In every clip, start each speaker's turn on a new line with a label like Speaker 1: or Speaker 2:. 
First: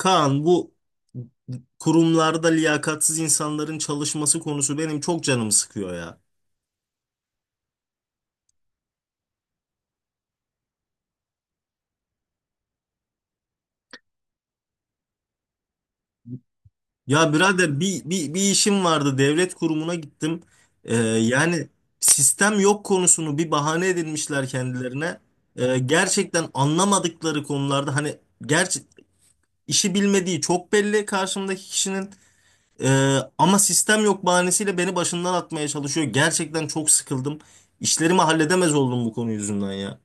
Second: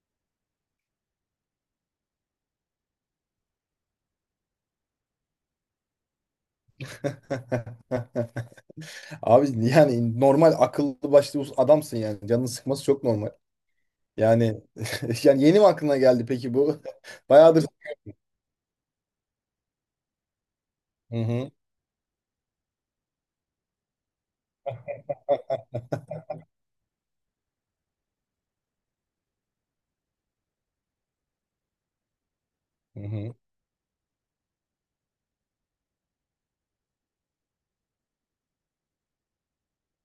Speaker 1: Kaan, bu kurumlarda liyakatsiz insanların çalışması konusu benim çok canımı sıkıyor ya.
Speaker 2: Abi, yani normal akıllı başlı adamsın yani. Canını sıkması çok normal. Yani yani yeni mi aklına geldi peki bu?
Speaker 1: Ya
Speaker 2: Bayağıdır.
Speaker 1: birader bir işim vardı, devlet kurumuna gittim. Ee,
Speaker 2: Hı hı.
Speaker 1: yani sistem yok konusunu bir bahane edinmişler kendilerine. Gerçekten anlamadıkları konularda, hani gerçi işi bilmediği çok belli karşımdaki kişinin.
Speaker 2: Hı hı.
Speaker 1: Ama sistem yok bahanesiyle beni başından atmaya çalışıyor. Gerçekten çok sıkıldım. İşlerimi halledemez oldum bu konu yüzünden ya.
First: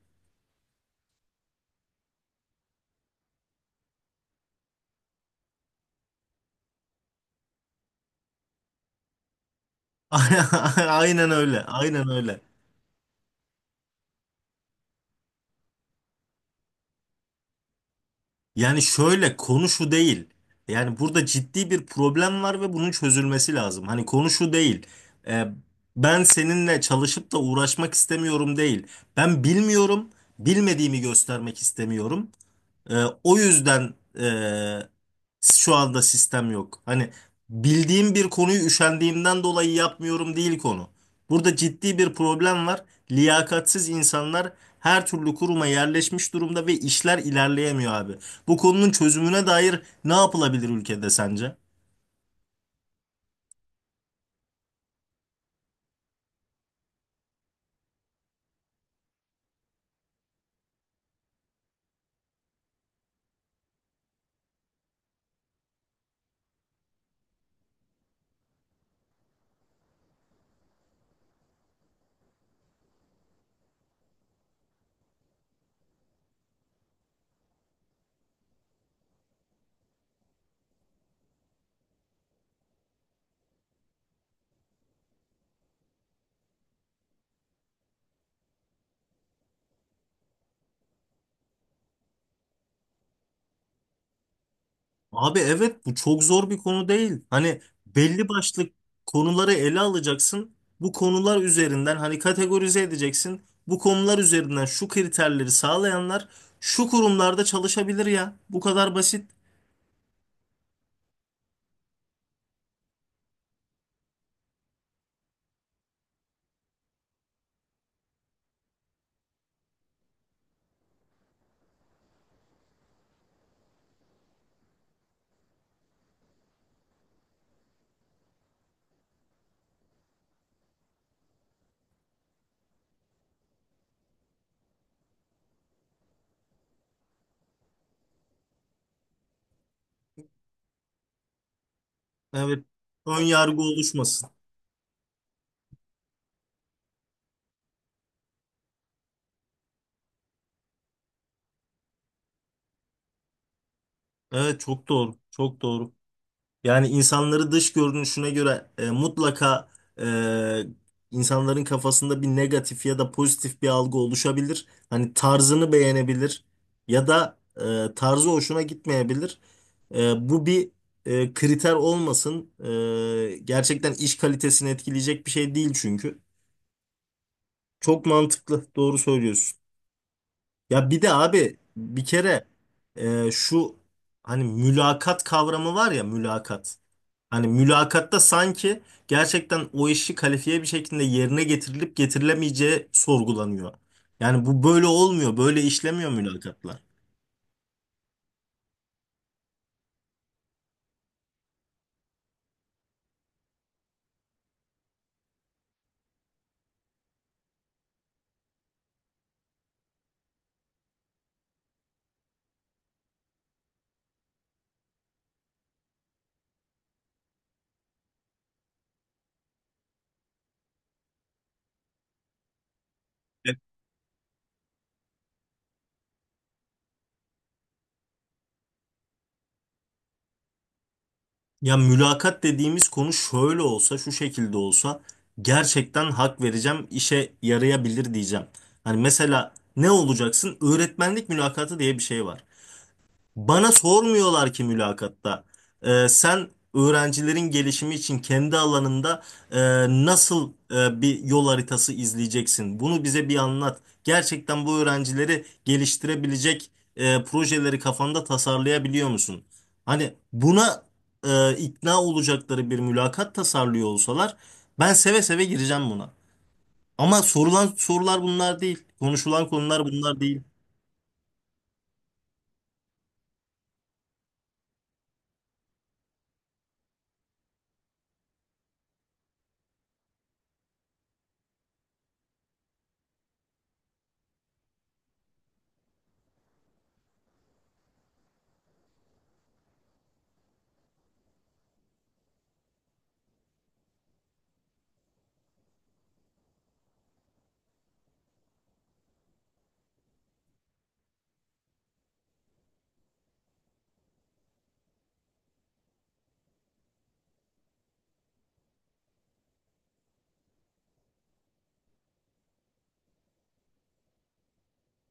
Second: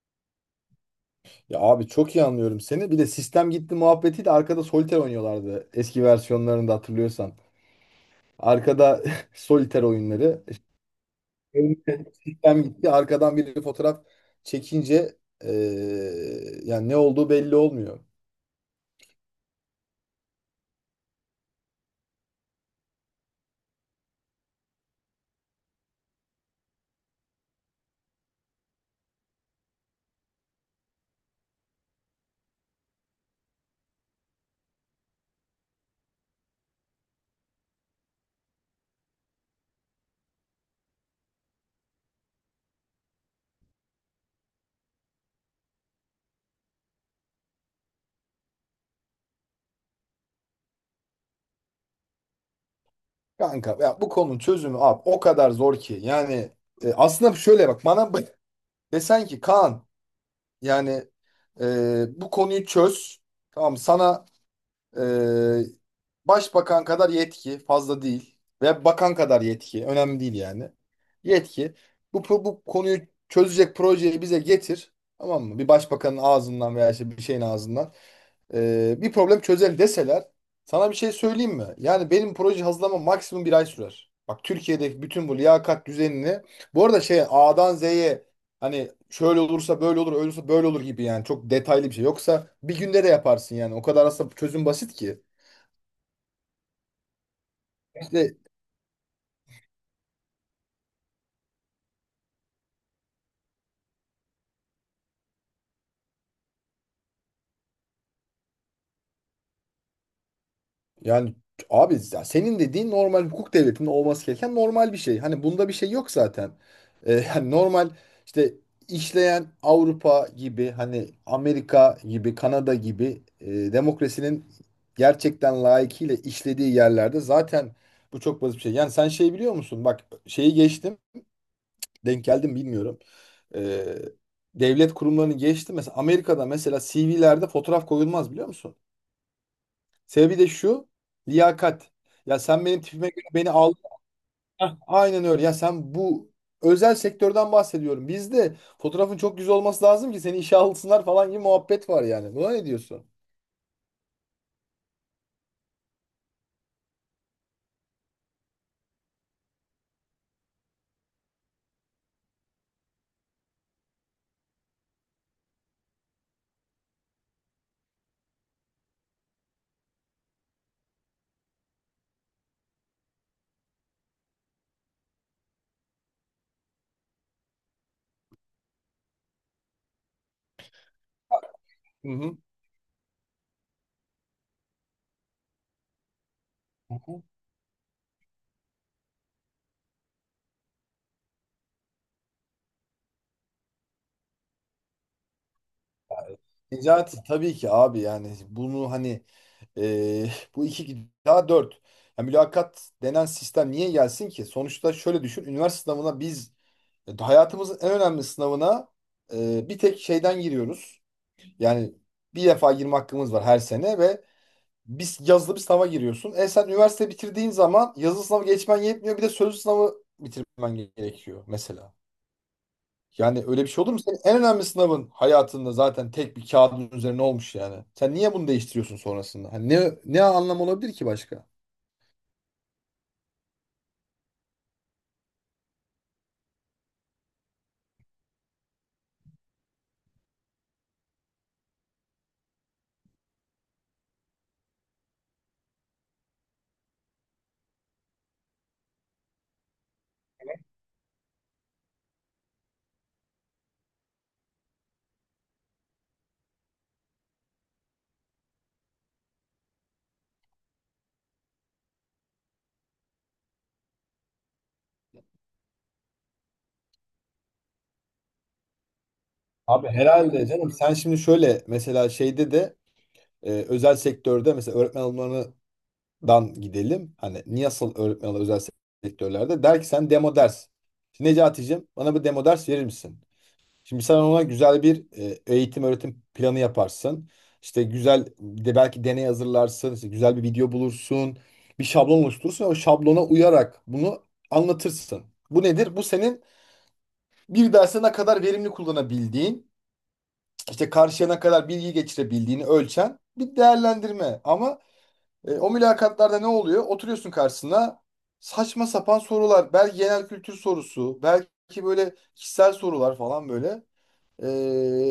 Speaker 2: Ya abi, çok iyi anlıyorum seni. Bir de sistem gitti muhabbetiyle arkada soliter oynuyorlardı. Eski versiyonlarında hatırlıyorsan. Arkada soliter oyunları.
Speaker 1: Aynen öyle.
Speaker 2: Önde
Speaker 1: Aynen öyle.
Speaker 2: sistem gitti. Arkadan biri fotoğraf çekince eee, yani ne olduğu belli olmuyor.
Speaker 1: Yani şöyle, konu şu değil. Yani burada ciddi bir problem var ve bunun çözülmesi lazım. Hani konu şu değil. Ee, Ben seninle çalışıp da uğraşmak istemiyorum değil. Ben bilmiyorum, bilmediğimi göstermek istemiyorum. Ee, o yüzden e, şu anda sistem yok. Hani bildiğim bir konuyu üşendiğimden dolayı yapmıyorum değil konu. Burada ciddi bir problem var. Liyakatsiz insanlar her türlü kuruma yerleşmiş durumda ve işler ilerleyemiyor abi. Bu konunun çözümüne dair ne yapılabilir ülkede sence?
Speaker 2: Kanka, ya bu konunun çözümü abi o kadar zor ki yani aslında şöyle bak bana desen ki Kaan, yani bu konuyu çöz, tamam, sana ee, başbakan kadar yetki fazla değil ve bakan kadar yetki önemli değil yani. Yetki bu konuyu çözecek projeyi bize getir, tamam mı? Bir başbakanın ağzından veya işte bir şeyin ağzından bir problem çözelim deseler, sana bir şey söyleyeyim mi? Yani benim proje hazırlama maksimum bir ay sürer. Bak, Türkiye'deki bütün bu liyakat düzenini, bu arada şey, A'dan Z'ye, hani şöyle olursa böyle olur, öyle olursa böyle olur gibi, yani çok detaylı bir şey. Yoksa bir günde de yaparsın yani. O kadar aslında çözüm basit ki.
Speaker 1: Abi evet, bu çok zor bir konu değil. Hani belli
Speaker 2: İşte,
Speaker 1: başlı konuları ele alacaksın. Bu konular üzerinden hani kategorize edeceksin. Bu konular üzerinden şu kriterleri sağlayanlar şu kurumlarda çalışabilir ya. Bu kadar basit.
Speaker 2: yani abi, ya senin dediğin normal hukuk devletinin olması gereken normal bir şey. Hani bunda bir şey yok zaten. Yani normal, işte işleyen Avrupa gibi, hani Amerika gibi, Kanada gibi, demokrasinin gerçekten layıkıyla işlediği yerlerde zaten bu çok basit bir şey. Yani sen şey biliyor musun? Bak, şeyi geçtim, denk geldim bilmiyorum. Ee, devlet kurumlarını geçti. Mesela Amerika'da mesela CV'lerde fotoğraf koyulmaz, biliyor musun? Sebebi de şu. Liyakat. Ya
Speaker 1: Evet.
Speaker 2: sen benim tipime
Speaker 1: Ön
Speaker 2: göre beni
Speaker 1: yargı
Speaker 2: al.
Speaker 1: oluşmasın.
Speaker 2: Heh, aynen öyle. Ya sen bu, özel sektörden bahsediyorum. Bizde fotoğrafın çok güzel olması lazım ki seni işe alsınlar falan gibi muhabbet var yani. Buna ne diyorsun?
Speaker 1: Evet, çok doğru. Çok doğru. Yani insanları dış görünüşüne göre mutlaka e, insanların kafasında bir negatif ya da pozitif bir algı oluşabilir. Hani tarzını beğenebilir ya da tarzı hoşuna gitmeyebilir. Bu bir kriter olmasın. Gerçekten iş kalitesini etkileyecek bir şey değil çünkü. Çok mantıklı, doğru söylüyorsun. Ya bir de abi bir
Speaker 2: Hı hı.
Speaker 1: kere şu hani mülakat kavramı var ya, mülakat. Hani mülakatta sanki gerçekten o işi kalifiye bir şekilde yerine getirilip getirilemeyeceği sorgulanıyor. Yani bu böyle olmuyor, böyle işlemiyor mülakatlar.
Speaker 2: Necati, tabii ki abi, yani bunu hani, e, bu iki daha dört. Yani mülakat denen sistem niye gelsin ki? Sonuçta şöyle düşün. Üniversite sınavına biz, hayatımızın en önemli sınavına, bir tek şeyden giriyoruz. Yani bir defa girme hakkımız var her sene ve biz yazılı bir sınava giriyorsun. E sen üniversite bitirdiğin zaman yazılı sınavı geçmen yetmiyor. Bir de sözlü sınavı bitirmen gerekiyor mesela. Yani
Speaker 1: Evet.
Speaker 2: öyle bir şey olur mu? Senin en önemli sınavın hayatında zaten tek bir kağıdın üzerine olmuş yani. Sen niye bunu değiştiriyorsun sonrasında? Hani ne anlam olabilir ki başka?
Speaker 1: Ya mülakat dediğimiz konu şöyle olsa, şu şekilde olsa, gerçekten hak vereceğim, işe yarayabilir diyeceğim. Hani mesela ne olacaksın? Öğretmenlik mülakatı diye bir şey var. Bana sormuyorlar ki mülakatta. Sen öğrencilerin gelişimi için kendi alanında e, nasıl bir yol haritası izleyeceksin? Bunu bize bir anlat. Gerçekten bu öğrencileri geliştirebilecek projeleri kafanda tasarlayabiliyor musun? Hani buna ikna olacakları bir mülakat tasarlıyor olsalar, ben seve seve gireceğim buna. Ama sorulan sorular bunlar değil. Konuşulan konular
Speaker 2: Abi
Speaker 1: bunlar değil.
Speaker 2: herhalde canım, sen şimdi şöyle mesela şeyde de, özel sektörde mesela öğretmen alımlarından gidelim. Hani niye asıl öğretmen alımları özel sektörlerde der ki sen demo ders. Necati'cim, bana bir demo ders verir misin? Şimdi sen ona güzel bir eğitim öğretim planı yaparsın. İşte güzel de belki deney hazırlarsın, işte güzel bir video bulursun, bir şablon oluşturursun ve o şablona uyarak bunu anlatırsın. Bu nedir? Bu senin bir derse ne kadar verimli kullanabildiğin, işte karşıya ne kadar bilgi geçirebildiğini ölçen bir değerlendirme. Ama o mülakatlarda ne oluyor? Oturuyorsun karşısına, saçma sapan sorular. Belki genel kültür sorusu, belki böyle kişisel sorular falan böyle. Ee,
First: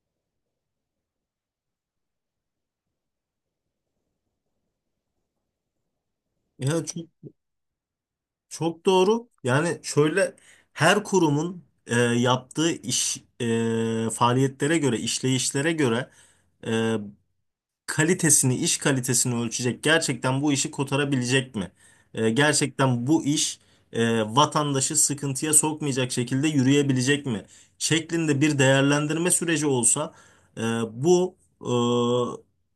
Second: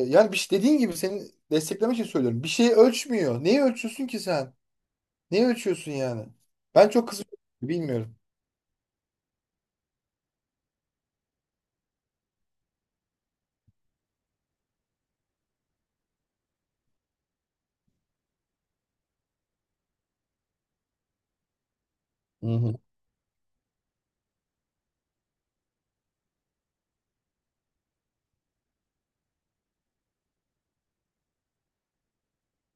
Speaker 2: yani bir şey, dediğin gibi seni desteklemek için söylüyorum. Bir şeyi ölçmüyor. Neyi ölçüyorsun ki sen? Neyi ölçüyorsun yani?
Speaker 1: Ya
Speaker 2: Ben
Speaker 1: çok.
Speaker 2: çok kızıyorum. Bilmiyorum.
Speaker 1: Çok doğru. Yani şöyle, her kurumun yaptığı iş faaliyetlere göre, işleyişlere göre kalitesini, iş kalitesini ölçecek. Gerçekten bu işi kotarabilecek mi? E,
Speaker 2: Hı hı.
Speaker 1: gerçekten bu iş vatandaşı sıkıntıya sokmayacak şekilde yürüyebilecek mi? Şeklinde bir değerlendirme süreci olsa, e, bu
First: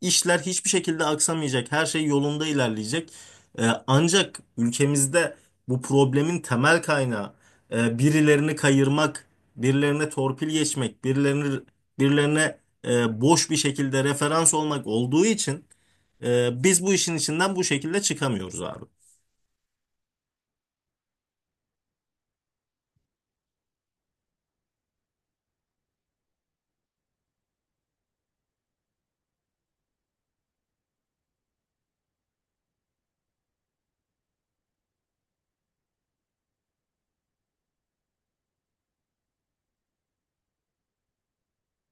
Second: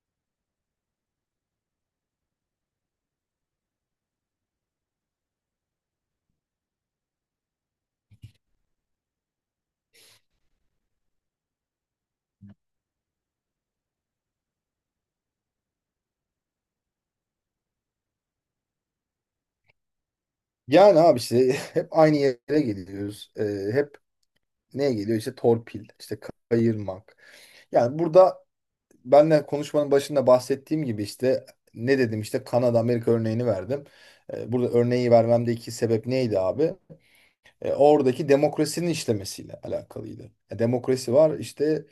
Speaker 1: e, işler hiçbir şekilde aksamayacak. Her şey yolunda ilerleyecek. Ancak ülkemizde bu problemin temel kaynağı birilerini kayırmak, birilerine torpil geçmek, birilerine boş bir şekilde referans olmak olduğu için biz bu işin içinden bu şekilde çıkamıyoruz abi.
Speaker 2: Yani abi, işte hep aynı yere geliyoruz. Hep neye geliyor? İşte torpil, işte kayırmak. Yani burada, benle konuşmanın başında bahsettiğim gibi işte ne dedim, işte Kanada, Amerika örneğini verdim. Burada örneği vermemdeki sebep neydi abi? Oradaki demokrasinin işlemesiyle alakalıydı. E, demokrasi var işte.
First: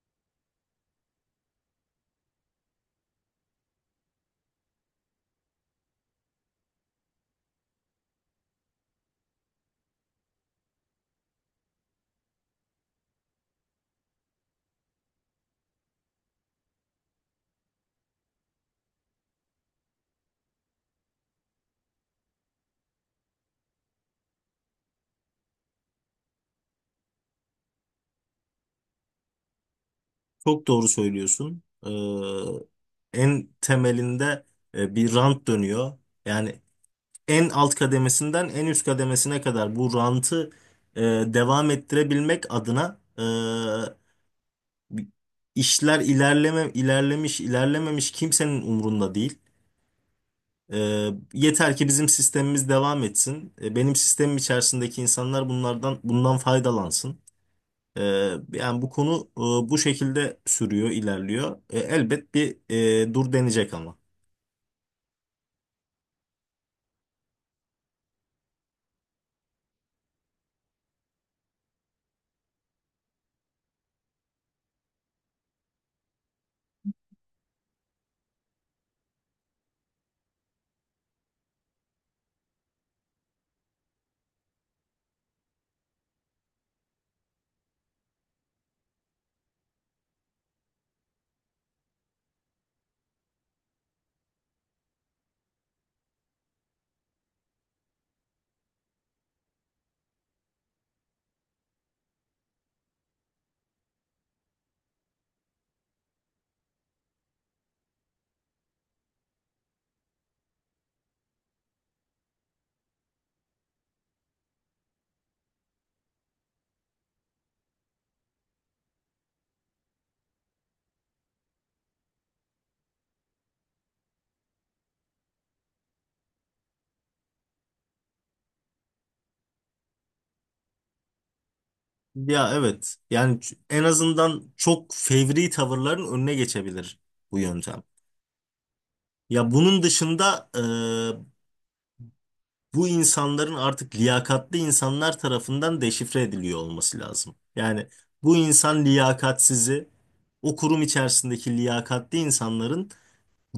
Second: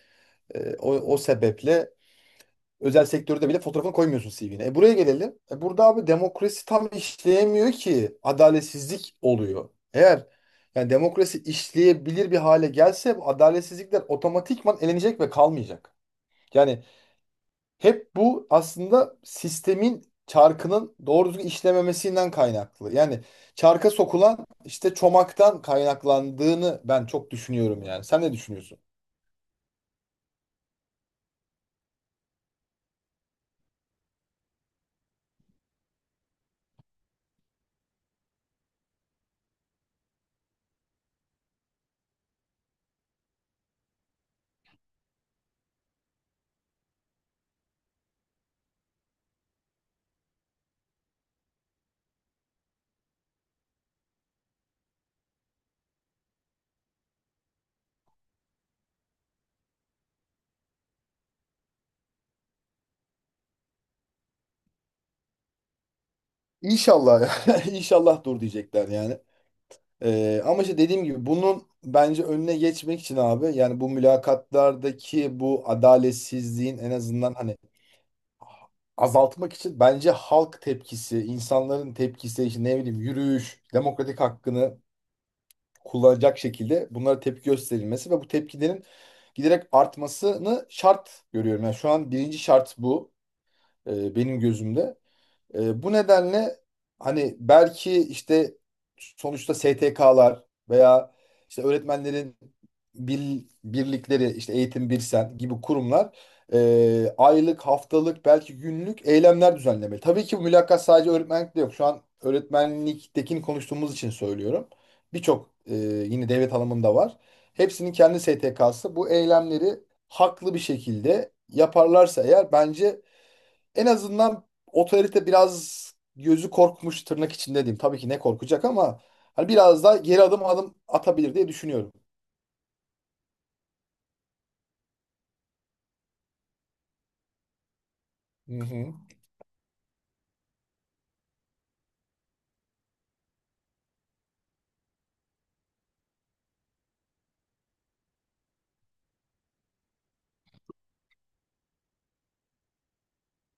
Speaker 2: E, o sebeple özel sektörde bile fotoğrafını koymuyorsun CV'ne. E, buraya gelelim. E, burada abi demokrasi tam işleyemiyor ki. Adaletsizlik oluyor. Eğer yani demokrasi işleyebilir bir hale gelse bu adaletsizlikler otomatikman elenecek ve kalmayacak. Yani hep bu aslında sistemin çarkının doğru düzgün işlememesinden kaynaklı. Yani çarka sokulan işte çomaktan kaynaklandığını ben çok düşünüyorum yani. Sen ne düşünüyorsun?
Speaker 1: Çok doğru söylüyorsun. En temelinde bir rant dönüyor. Yani en alt kademesinden en üst kademesine kadar bu rantı e, devam ettirebilmek adına, işler ilerlemiş ilerlememiş kimsenin umrunda değil. Yeter ki bizim sistemimiz devam etsin. Benim sistemim içerisindeki insanlar bundan faydalansın. Ee, yani bu konu bu şekilde sürüyor, ilerliyor. E, elbet bir dur denecek ama.
Speaker 2: İnşallah ya. İnşallah dur diyecekler yani. Ama işte dediğim gibi bunun bence önüne geçmek için abi, yani bu mülakatlardaki bu adaletsizliğin en azından hani azaltmak için, bence halk tepkisi, insanların tepkisi, işte ne bileyim yürüyüş, demokratik hakkını kullanacak şekilde bunlara tepki gösterilmesi ve bu tepkilerin giderek artmasını şart görüyorum. Yani şu an birinci şart bu, benim gözümde. E, bu nedenle hani belki işte sonuçta STK'lar veya işte öğretmenlerin birlikleri, işte Eğitim Birsen gibi kurumlar aylık, haftalık, belki günlük eylemler düzenlemeli. Tabii ki bu mülakat sadece öğretmenlikte yok. Şu an öğretmenliktekini konuştuğumuz için söylüyorum. Birçok yine devlet alımında var. Hepsinin kendi STK'sı. Bu eylemleri haklı bir şekilde yaparlarsa eğer, bence en azından otorite biraz gözü korkmuş, tırnak içinde diyeyim. Tabii ki ne korkacak ama hani biraz daha geri adım atabilir diye düşünüyorum.
Speaker 1: Ya evet. Yani en azından çok fevri tavırların önüne geçebilir bu yöntem.
Speaker 2: Hı hı.
Speaker 1: Ya bunun dışında bu insanların artık liyakatli insanlar tarafından deşifre ediliyor olması lazım. Yani bu insan liyakatsizi, o kurum içerisindeki liyakatli insanların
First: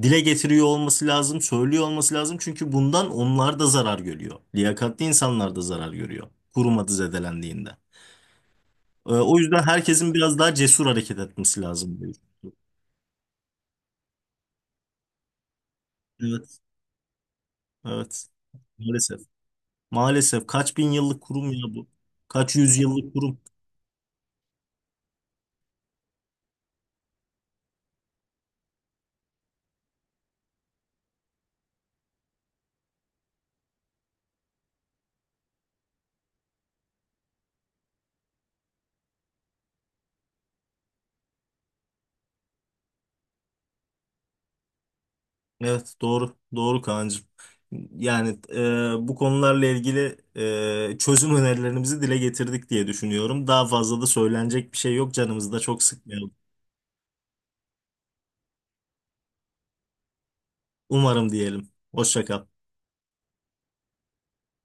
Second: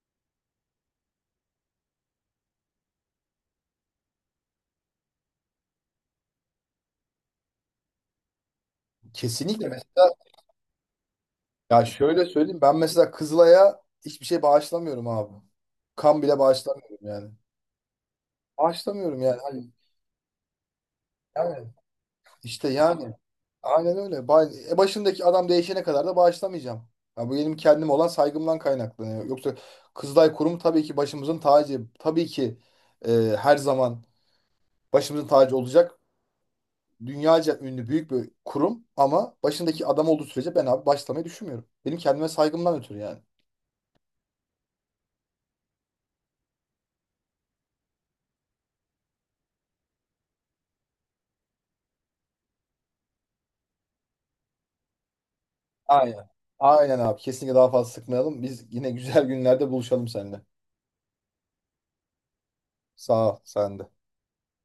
Speaker 1: dile getiriyor olması lazım, söylüyor olması lazım. Çünkü bundan onlar da zarar görüyor. Liyakatli insanlar da zarar görüyor kurum adı zedelendiğinde. O yüzden
Speaker 2: Kesinlikle,
Speaker 1: herkesin
Speaker 2: mesela
Speaker 1: biraz daha cesur hareket etmesi
Speaker 2: ya
Speaker 1: lazım, diyor.
Speaker 2: şöyle söyleyeyim, ben mesela Kızılay'a hiçbir şey bağışlamıyorum abi. Kan bile
Speaker 1: Evet,
Speaker 2: bağışlamıyorum yani.
Speaker 1: evet. Maalesef.
Speaker 2: Bağışlamıyorum yani. Hani,
Speaker 1: Maalesef, kaç bin yıllık kurum
Speaker 2: yani
Speaker 1: ya bu? Kaç
Speaker 2: işte,
Speaker 1: yüz yıllık
Speaker 2: yani
Speaker 1: kurum?
Speaker 2: aynen öyle. Başındaki adam değişene kadar da bağışlamayacağım. Ya bu benim kendim olan saygımdan kaynaklanıyor. Yoksa Kızılay Kurumu tabii ki başımızın tacı. Tabii ki e, her zaman başımızın tacı olacak. Dünyaca ünlü büyük bir kurum ama başındaki adam olduğu sürece ben abi başlamayı düşünmüyorum. Benim kendime saygımdan ötürü yani.
Speaker 1: Evet, doğru doğru Kaan'cığım. Yani bu konularla ilgili çözüm önerilerimizi dile getirdik diye düşünüyorum. Daha fazla da söylenecek bir şey yok, canımızı da çok
Speaker 2: Aynen.
Speaker 1: sıkmayalım.
Speaker 2: Aynen abi. Kesinlikle daha fazla sıkmayalım. Biz yine güzel günlerde buluşalım seninle.
Speaker 1: Umarım diyelim. Hoşça kal.
Speaker 2: Sağ ol sen de.